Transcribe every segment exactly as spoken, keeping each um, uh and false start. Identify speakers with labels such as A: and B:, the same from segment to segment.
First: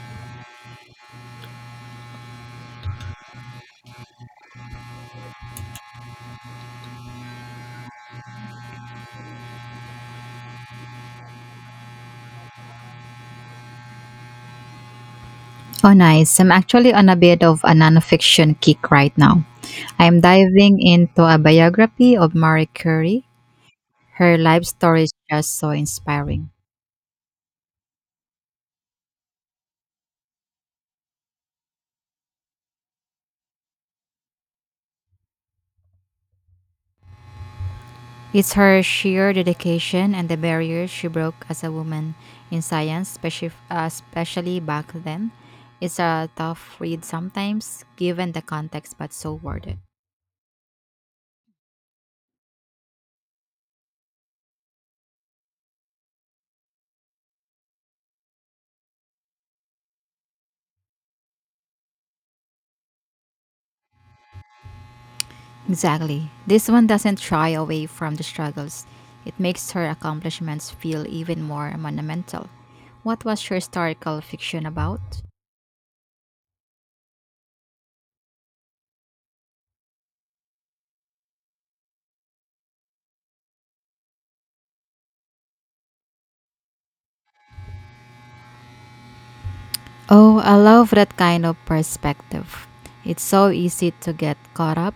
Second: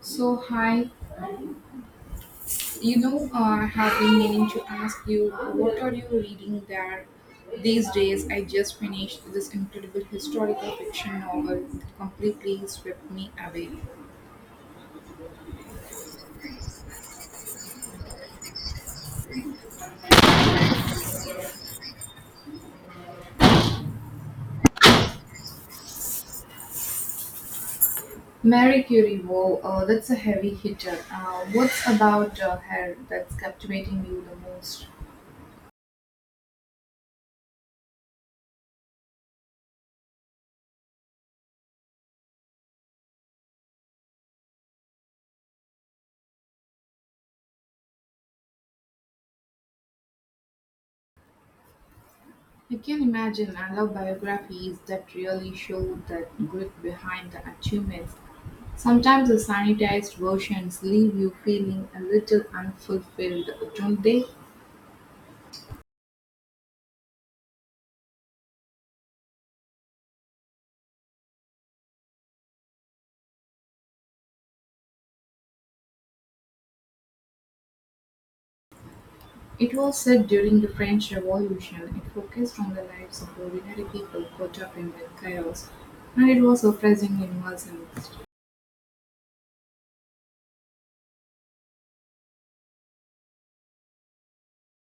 A: So, hi, you know, uh, I have been meaning to ask you, what are you reading there these days? I just finished this incredible historical fiction novel that completely swept me away.
B: Oh, nice. I'm actually on a bit of a nonfiction kick right now. I'm diving into a biography of Marie Curie. Her life story is just so inspiring.
A: Mary Curie, wow, uh, that's a heavy hitter. Uh, what's about uh, her that's captivating you the most?
B: It's her sheer dedication and the barriers she broke as a woman in science, speci- uh, especially back then. It's a tough read sometimes, given the context, but so worth it.
A: I can imagine. I love biographies that really show the grit behind the achievements. Sometimes the sanitized versions leave you feeling a little unfulfilled, don't they?
B: Exactly. This one doesn't shy away from the struggles. It makes her accomplishments feel even more monumental. What was your historical fiction about?
A: It was said during the French Revolution. It focused on the lives of ordinary people caught up in the chaos, and it was surprisingly immersive.
B: Oh, I love that kind of perspective. It's so easy to get caught up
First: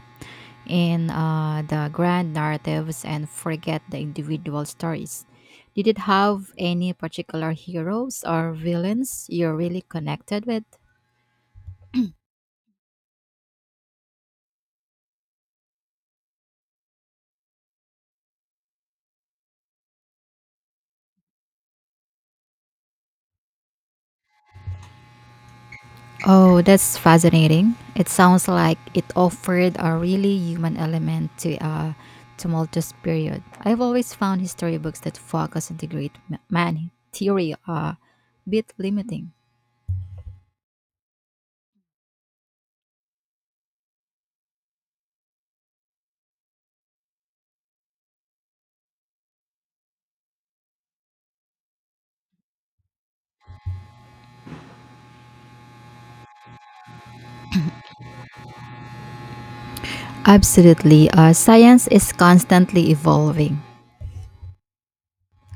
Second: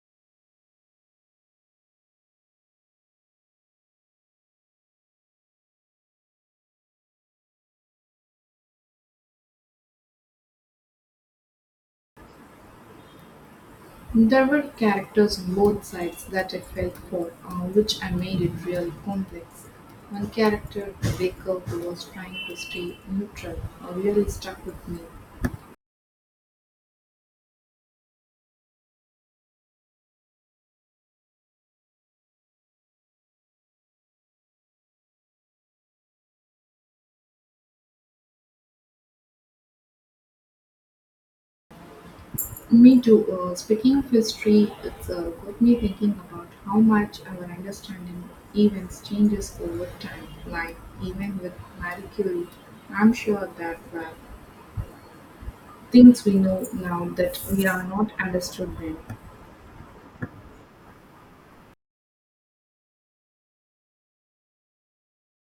B: in uh, the grand narratives and forget the individual stories. Did it have any particular heroes or villains you're really connected with?
A: There were characters on both sides that I felt for, uh, which I made it really complex. One character, the baker who was trying to stay neutral, uh, really stuck with me.
B: Oh, that's fascinating. It sounds like it offered a really human element to a tumultuous period. I've always found history books that focus on the great ma- man theory a bit limiting.
A: Me too. Uh, speaking of history, it's uh, got me thinking about how much our understanding of events changes over time. Like even with Marie Curie, I'm sure that were things we know now that we are not understood then.
B: Absolutely. Uh, science is constantly evolving.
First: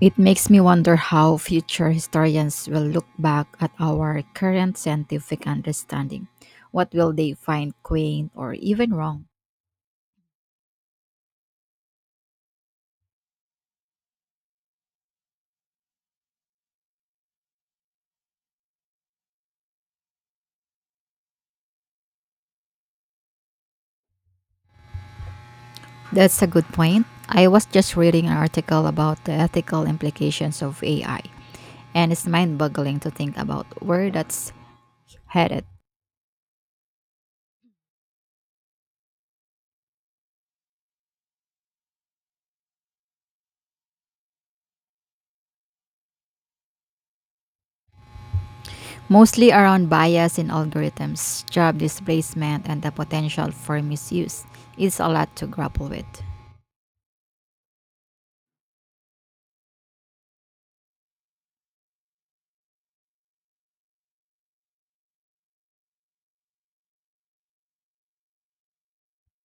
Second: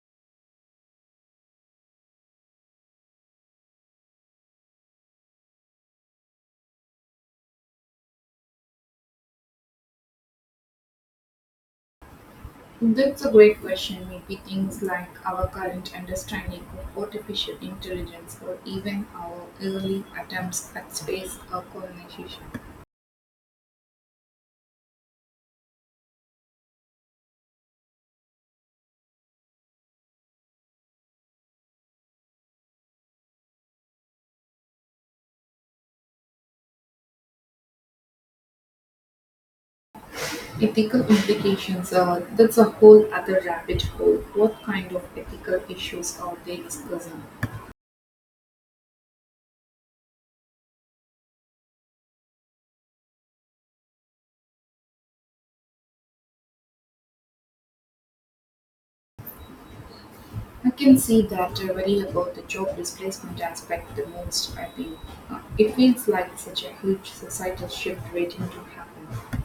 B: It makes me wonder how future historians will look back at our current scientific understanding. What will they find quaint or even wrong?
A: That's a great question. Maybe things like our current understanding of artificial intelligence or even our early attempts at space or colonization.
B: That's a good point. I was just reading an article about the ethical implications of A I, and it's mind boggling to think about where that's headed.
A: Ethical implications are that's a whole other rabbit hole. What kind of ethical issues are they discussing?
B: Mostly around bias in algorithms, job displacement, and the potential for misuse. It's a lot to grapple with.
A: I can see that I worry about the job displacement aspect the most, I think. Uh, it feels like such a huge societal shift waiting to happen.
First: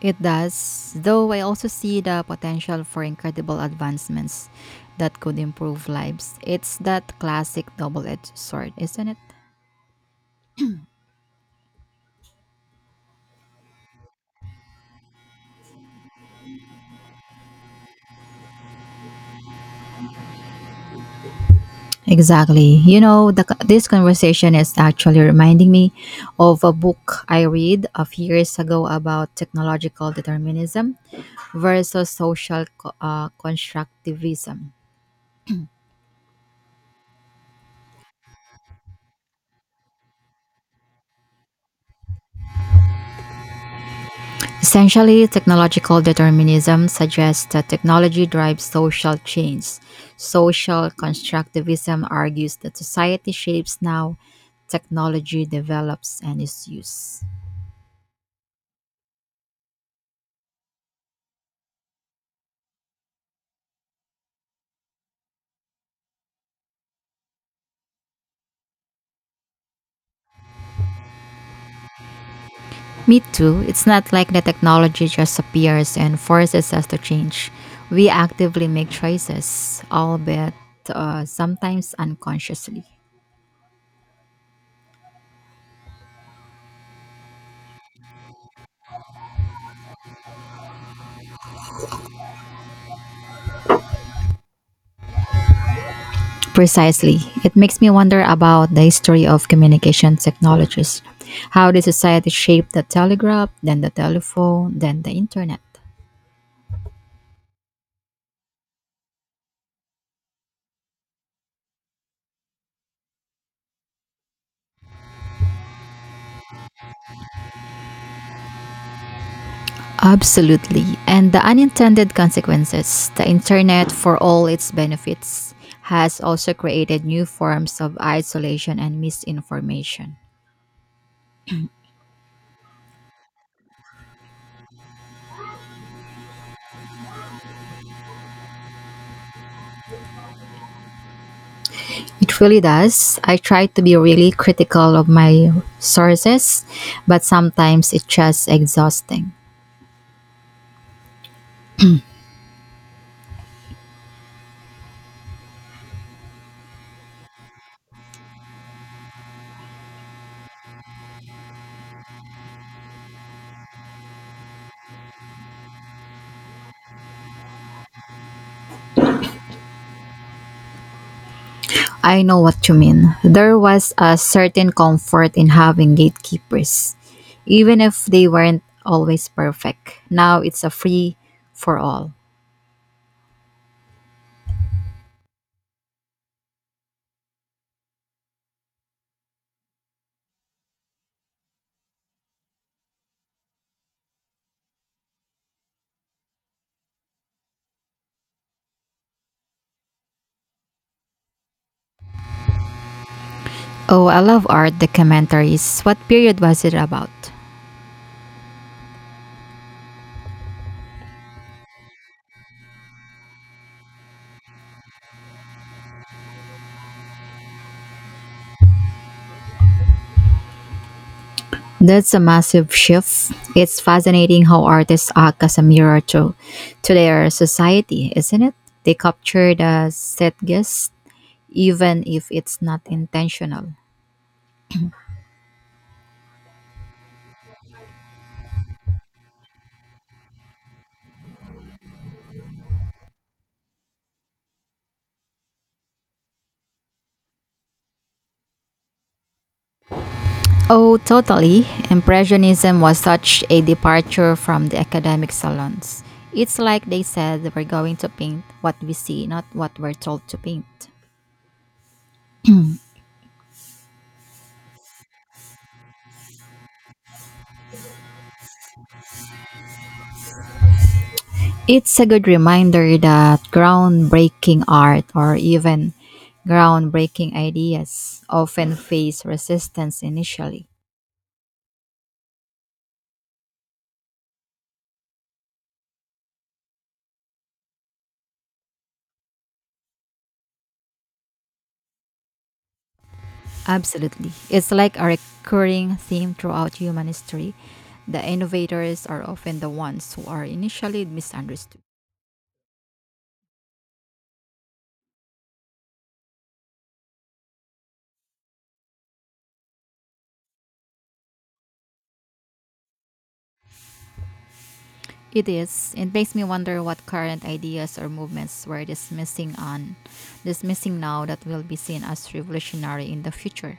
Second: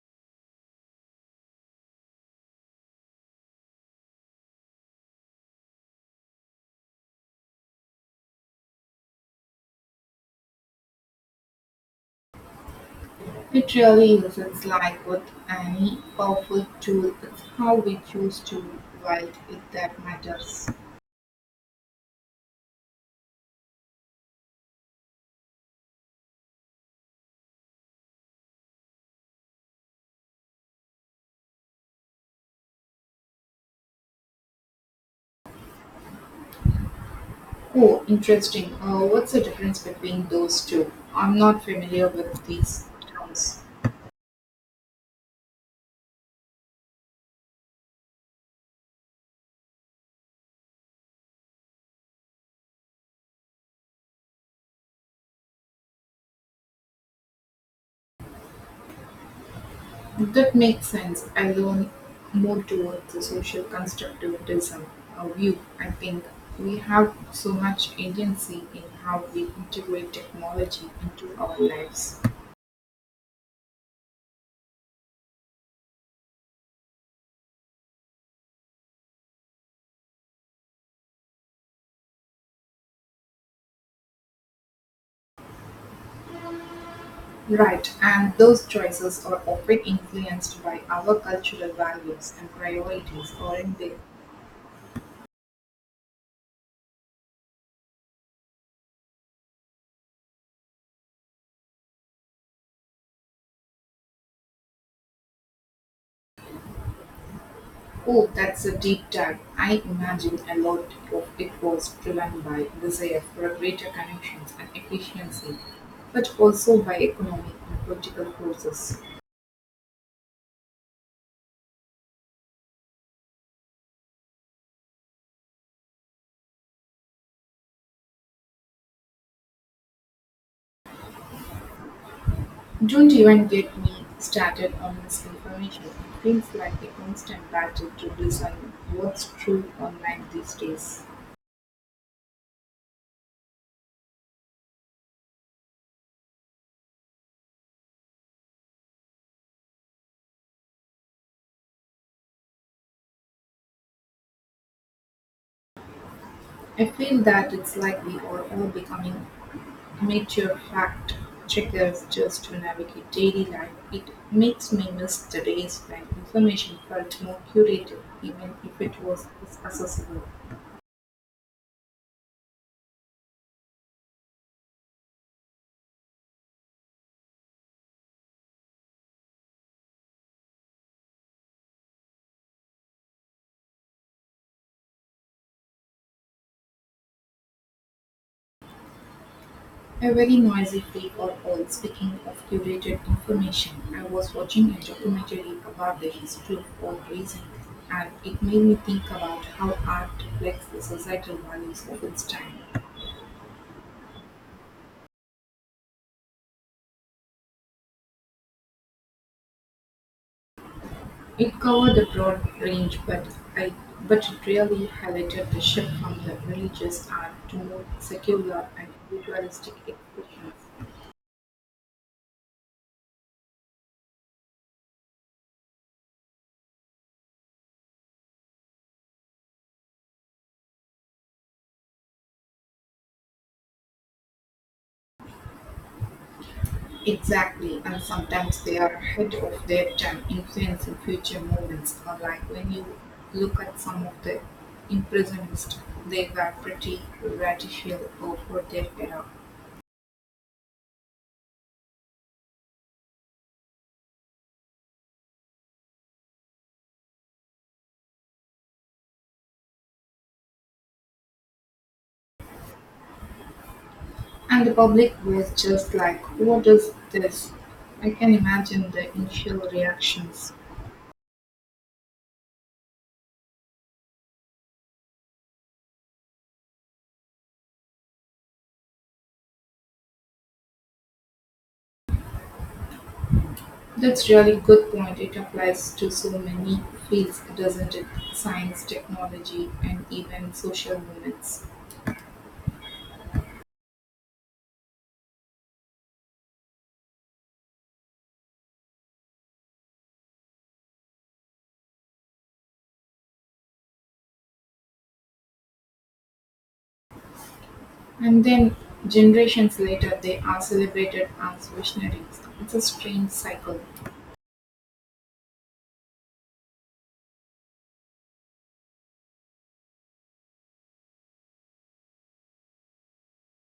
B: It does, though I also see the potential for incredible advancements that could improve lives. It's that classic double edged sword, isn't it?
A: It really isn't like with any powerful tool, it's how we choose to wield it that matters.
B: Exactly. You know, the, co- this conversation is actually reminding me of a book I read a few years ago about technological determinism versus social co- uh, constructivism.
A: Oh, interesting. Uh, what's the difference between those two? I'm not familiar with these terms.
B: Essentially, technological determinism suggests that technology drives social change. Social constructivism argues that society shapes now, technology develops and is used.
A: That makes sense. I lean more towards the social constructivism uh, view. I think we have so much agency in how we integrate technology into our lives.
B: Me too. It's not like the technology just appears and forces us to change. We actively make choices, albeit uh, sometimes unconsciously.
A: Right, and those choices are often influenced by our cultural values and priorities, aren't they?
B: Precisely. It makes me wonder about the history of communication technologies. How did society shape the telegraph, then the telephone, then the internet?
A: Oh, that's a deep dive. I imagine a lot of it was driven by desire for greater connections and efficiency, but also by economic and political forces.
B: Absolutely. And the unintended consequences. The internet, for all its benefits, has also created new forms of isolation and misinformation.
A: Don't even get me started on misinformation. It feels like a constant battle to decide what's true online these days.
B: It really does. I try to be really critical of my sources, but sometimes it's just exhausting.
A: I feel that it's like we are all becoming Amateur fact-checkers just to navigate daily life, it makes me miss the days when information felt more curated, even if it was accessible.
B: I know what you mean. There was a certain comfort in having gatekeepers, even if they weren't always perfect. Now it's a free for all.
A: A very noisy freak or all. Speaking of curated information, I was watching a documentary about the history of all raising, and it made me think about how art reflects the societal values of its time.
B: Oh, I love art documentaries. What period was it about?
A: It covered a broad range, but I but it really highlighted the shift from the religious art to more secular and individualistic expressions.
B: That's a massive shift. It's fascinating how artists act as a mirror to, to their society, isn't it? They capture the zeitgeist, even if it's not intentional.
A: Exactly, and sometimes they are ahead of their time, influencing future movements. Or like when you look at some of the impressionists, they were pretty radical over their era,
B: Oh, totally. Impressionism was such a departure from the academic salons. It's like they said we're going to paint what we see, not what we're told to paint.
A: and the public was just like, "What is this?" I can imagine the initial reactions.
B: It's a good reminder that groundbreaking art or even groundbreaking ideas often face resistance initially.
A: That's really good point. It applies to so many fields, doesn't it? Science, technology, and even social movements.
B: Absolutely. It's like a recurring theme throughout human history. The innovators are often the ones who are initially misunderstood.
A: And then generations later, they are celebrated as visionaries. It's a strange cycle.
B: It is. It makes me wonder what current ideas or movements we're dismissing on dismissing now that will be seen as revolutionary in the future.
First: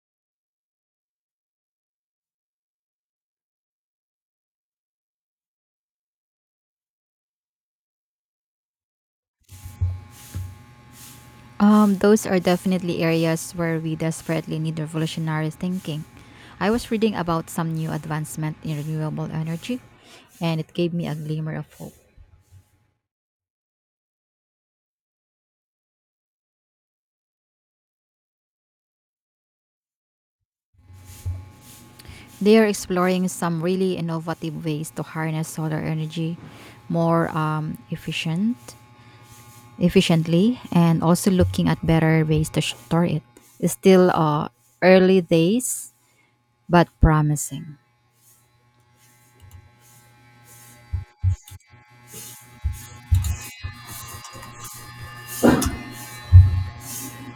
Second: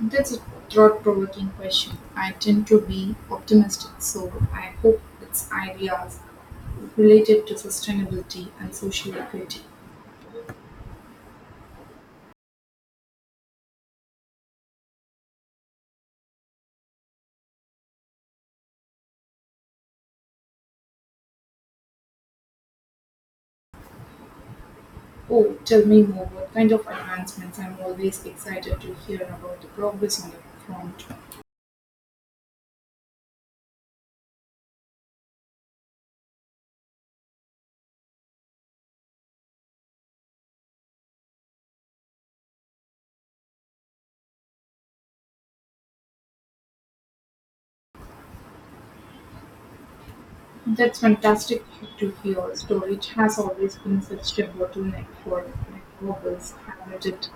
A: That's a thought provoking question. I tend to be optimistic, so I hope its ideas related to sustainability and social equity.
B: Um, those are definitely areas where we desperately need revolutionary thinking. I was reading about some new advancement in renewable energy, and it gave me a glimmer of hope.
A: Oh, tell me more. What kind of advancements? I'm always excited to hear about the progress on the front.
B: They are exploring some really innovative ways to harness solar energy more um, efficient, efficiently, and also looking at better ways to store it. It's still uh, early days, but promising.
A: That's fantastic to hear. Storage has always been such a bottleneck for renewables, hasn't it?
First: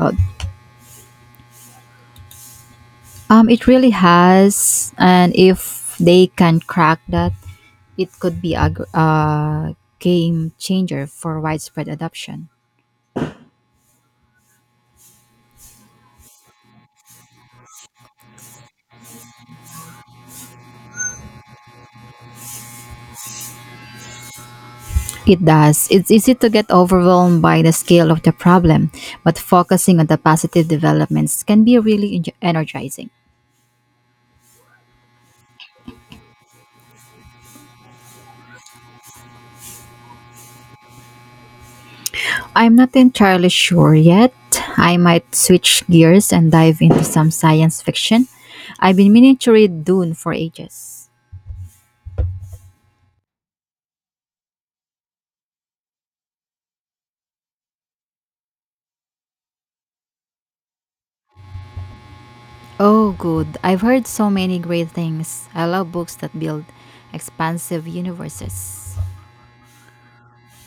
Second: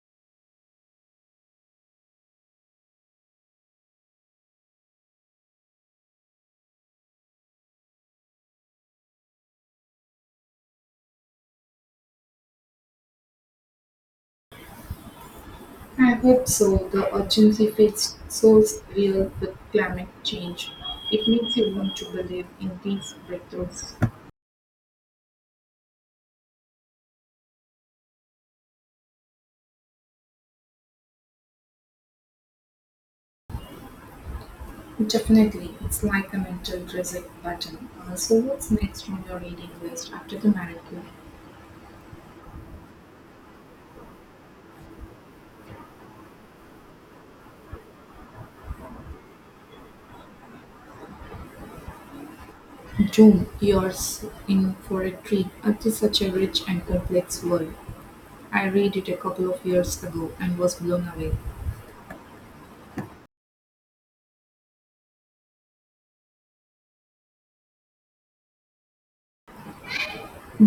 B: Oh. Um, it really has, and if they can crack that, it could be a, gr- a game changer for widespread adoption.
A: I hope so. The urgency feels so real with climate change. It makes you want to believe in these breakthroughs.
B: It does. It's easy to get overwhelmed by the scale of the problem, but focusing on the positive developments can be really en- energizing.
A: Definitely, it's like a mental reset button. Uh, so, what's next on your reading list after the marathon?
B: I'm not entirely sure yet. I might switch gears and dive into some science fiction. I've been meaning to read Dune for ages.
A: Doom, you're in for a treat. It is such a rich and complex world. I read it a couple of years ago and was blown away.
B: Oh, good. I've heard so many great things. I love books that build expansive universes.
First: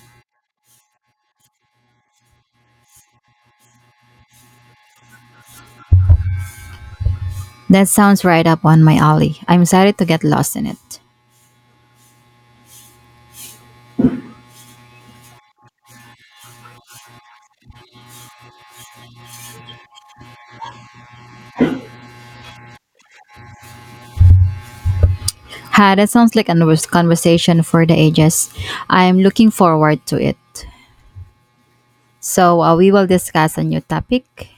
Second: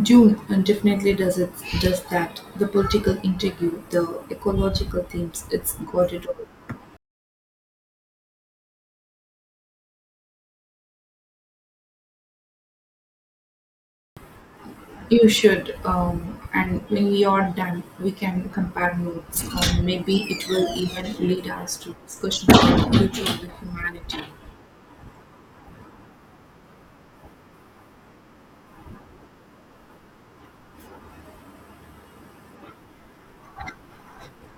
A: June uh, definitely does it does that. The political intrigue, the ecological themes, it's got it all.
B: That sounds right up on my alley. I'm excited to get lost in it.
A: You should, um, and when we are done, we can compare notes. Or maybe it will even lead us to discussion about the future of the humanity.
B: Ha, that sounds like a convers- conversation for the ages. I'm looking forward to it. So, uh, we will discuss a new topic.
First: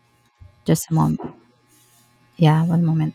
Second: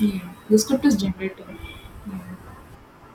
A: Yeah, the script
B: Just a
A: is
B: moment.
A: generated. Yeah.
B: Yeah, one moment.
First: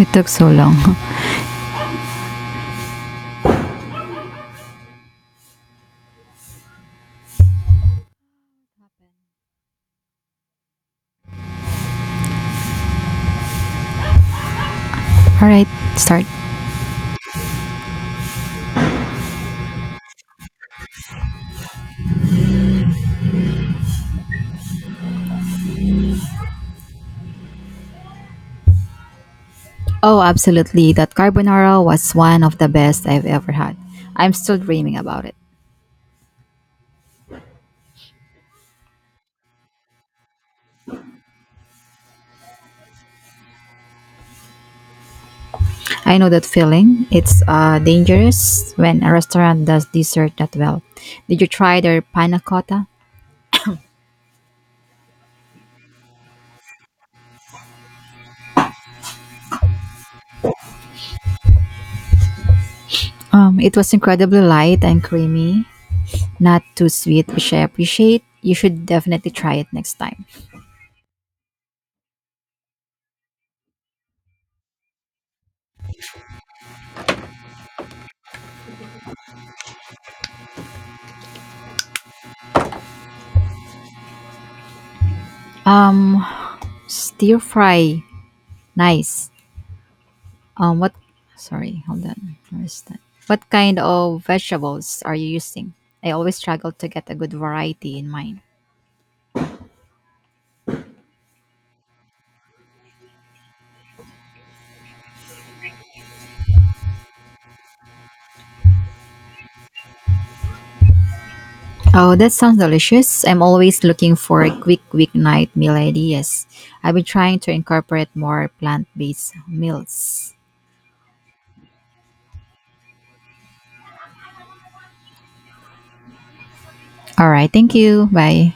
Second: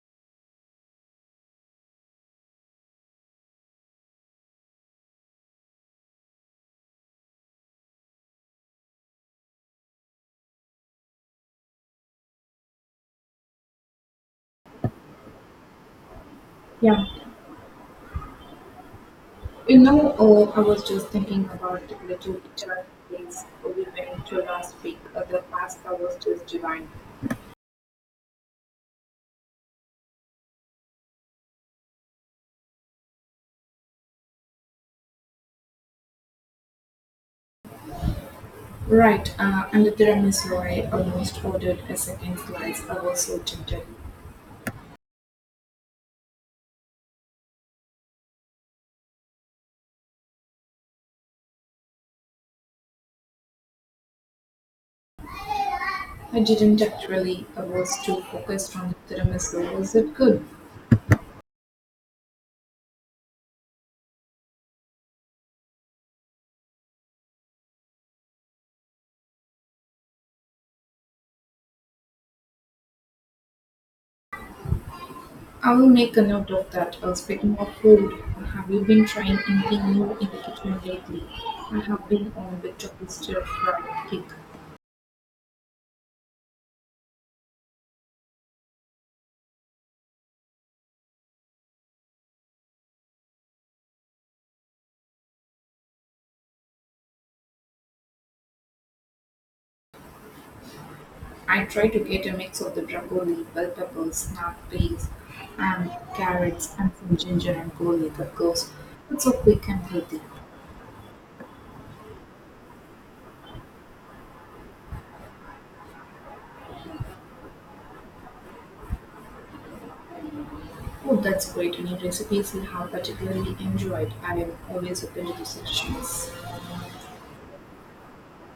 B: It took so long. All right, start.
A: Yeah, You know, oh, I was just thinking about the little Italian place we went to last week. Uh, The pasta was just divine.
B: Oh, absolutely. That carbonara was one of the best I've ever had. I'm still dreaming about it.
A: Right, uh, and the tiramisu, I almost ordered a second slice. I was so tempted.
B: I know that feeling. It's uh, dangerous when a restaurant does dessert that well. Did you try their panna cotta?
A: I didn't actually. I was too focused on the tiramisu. Was it good?
B: Um, it was incredibly light and creamy, not too sweet, which I appreciate. You should definitely try it next time.
A: I will make a note of that. Uh, speaking of food, have you been trying anything new in the kitchen lately? I have been on a bit of a stir-fried kick.
B: Um, Stir fry, nice. Um, what? Sorry, hold on. Where is that? What kind of vegetables are you using? I always struggle to get a good variety in mine.
A: I try to get a mix of the broccoli, bell peppers, snap peas, and carrots, and some ginger and garlic, of course. It's so quick and healthy.
B: Oh, that sounds delicious. I'm always looking for a quick weeknight meal ideas. I've been trying to incorporate more plant based meals.
A: Oh, that's great. Any recipes you have particularly enjoyed? I am always open to suggestions.
B: All right. Thank you. Bye.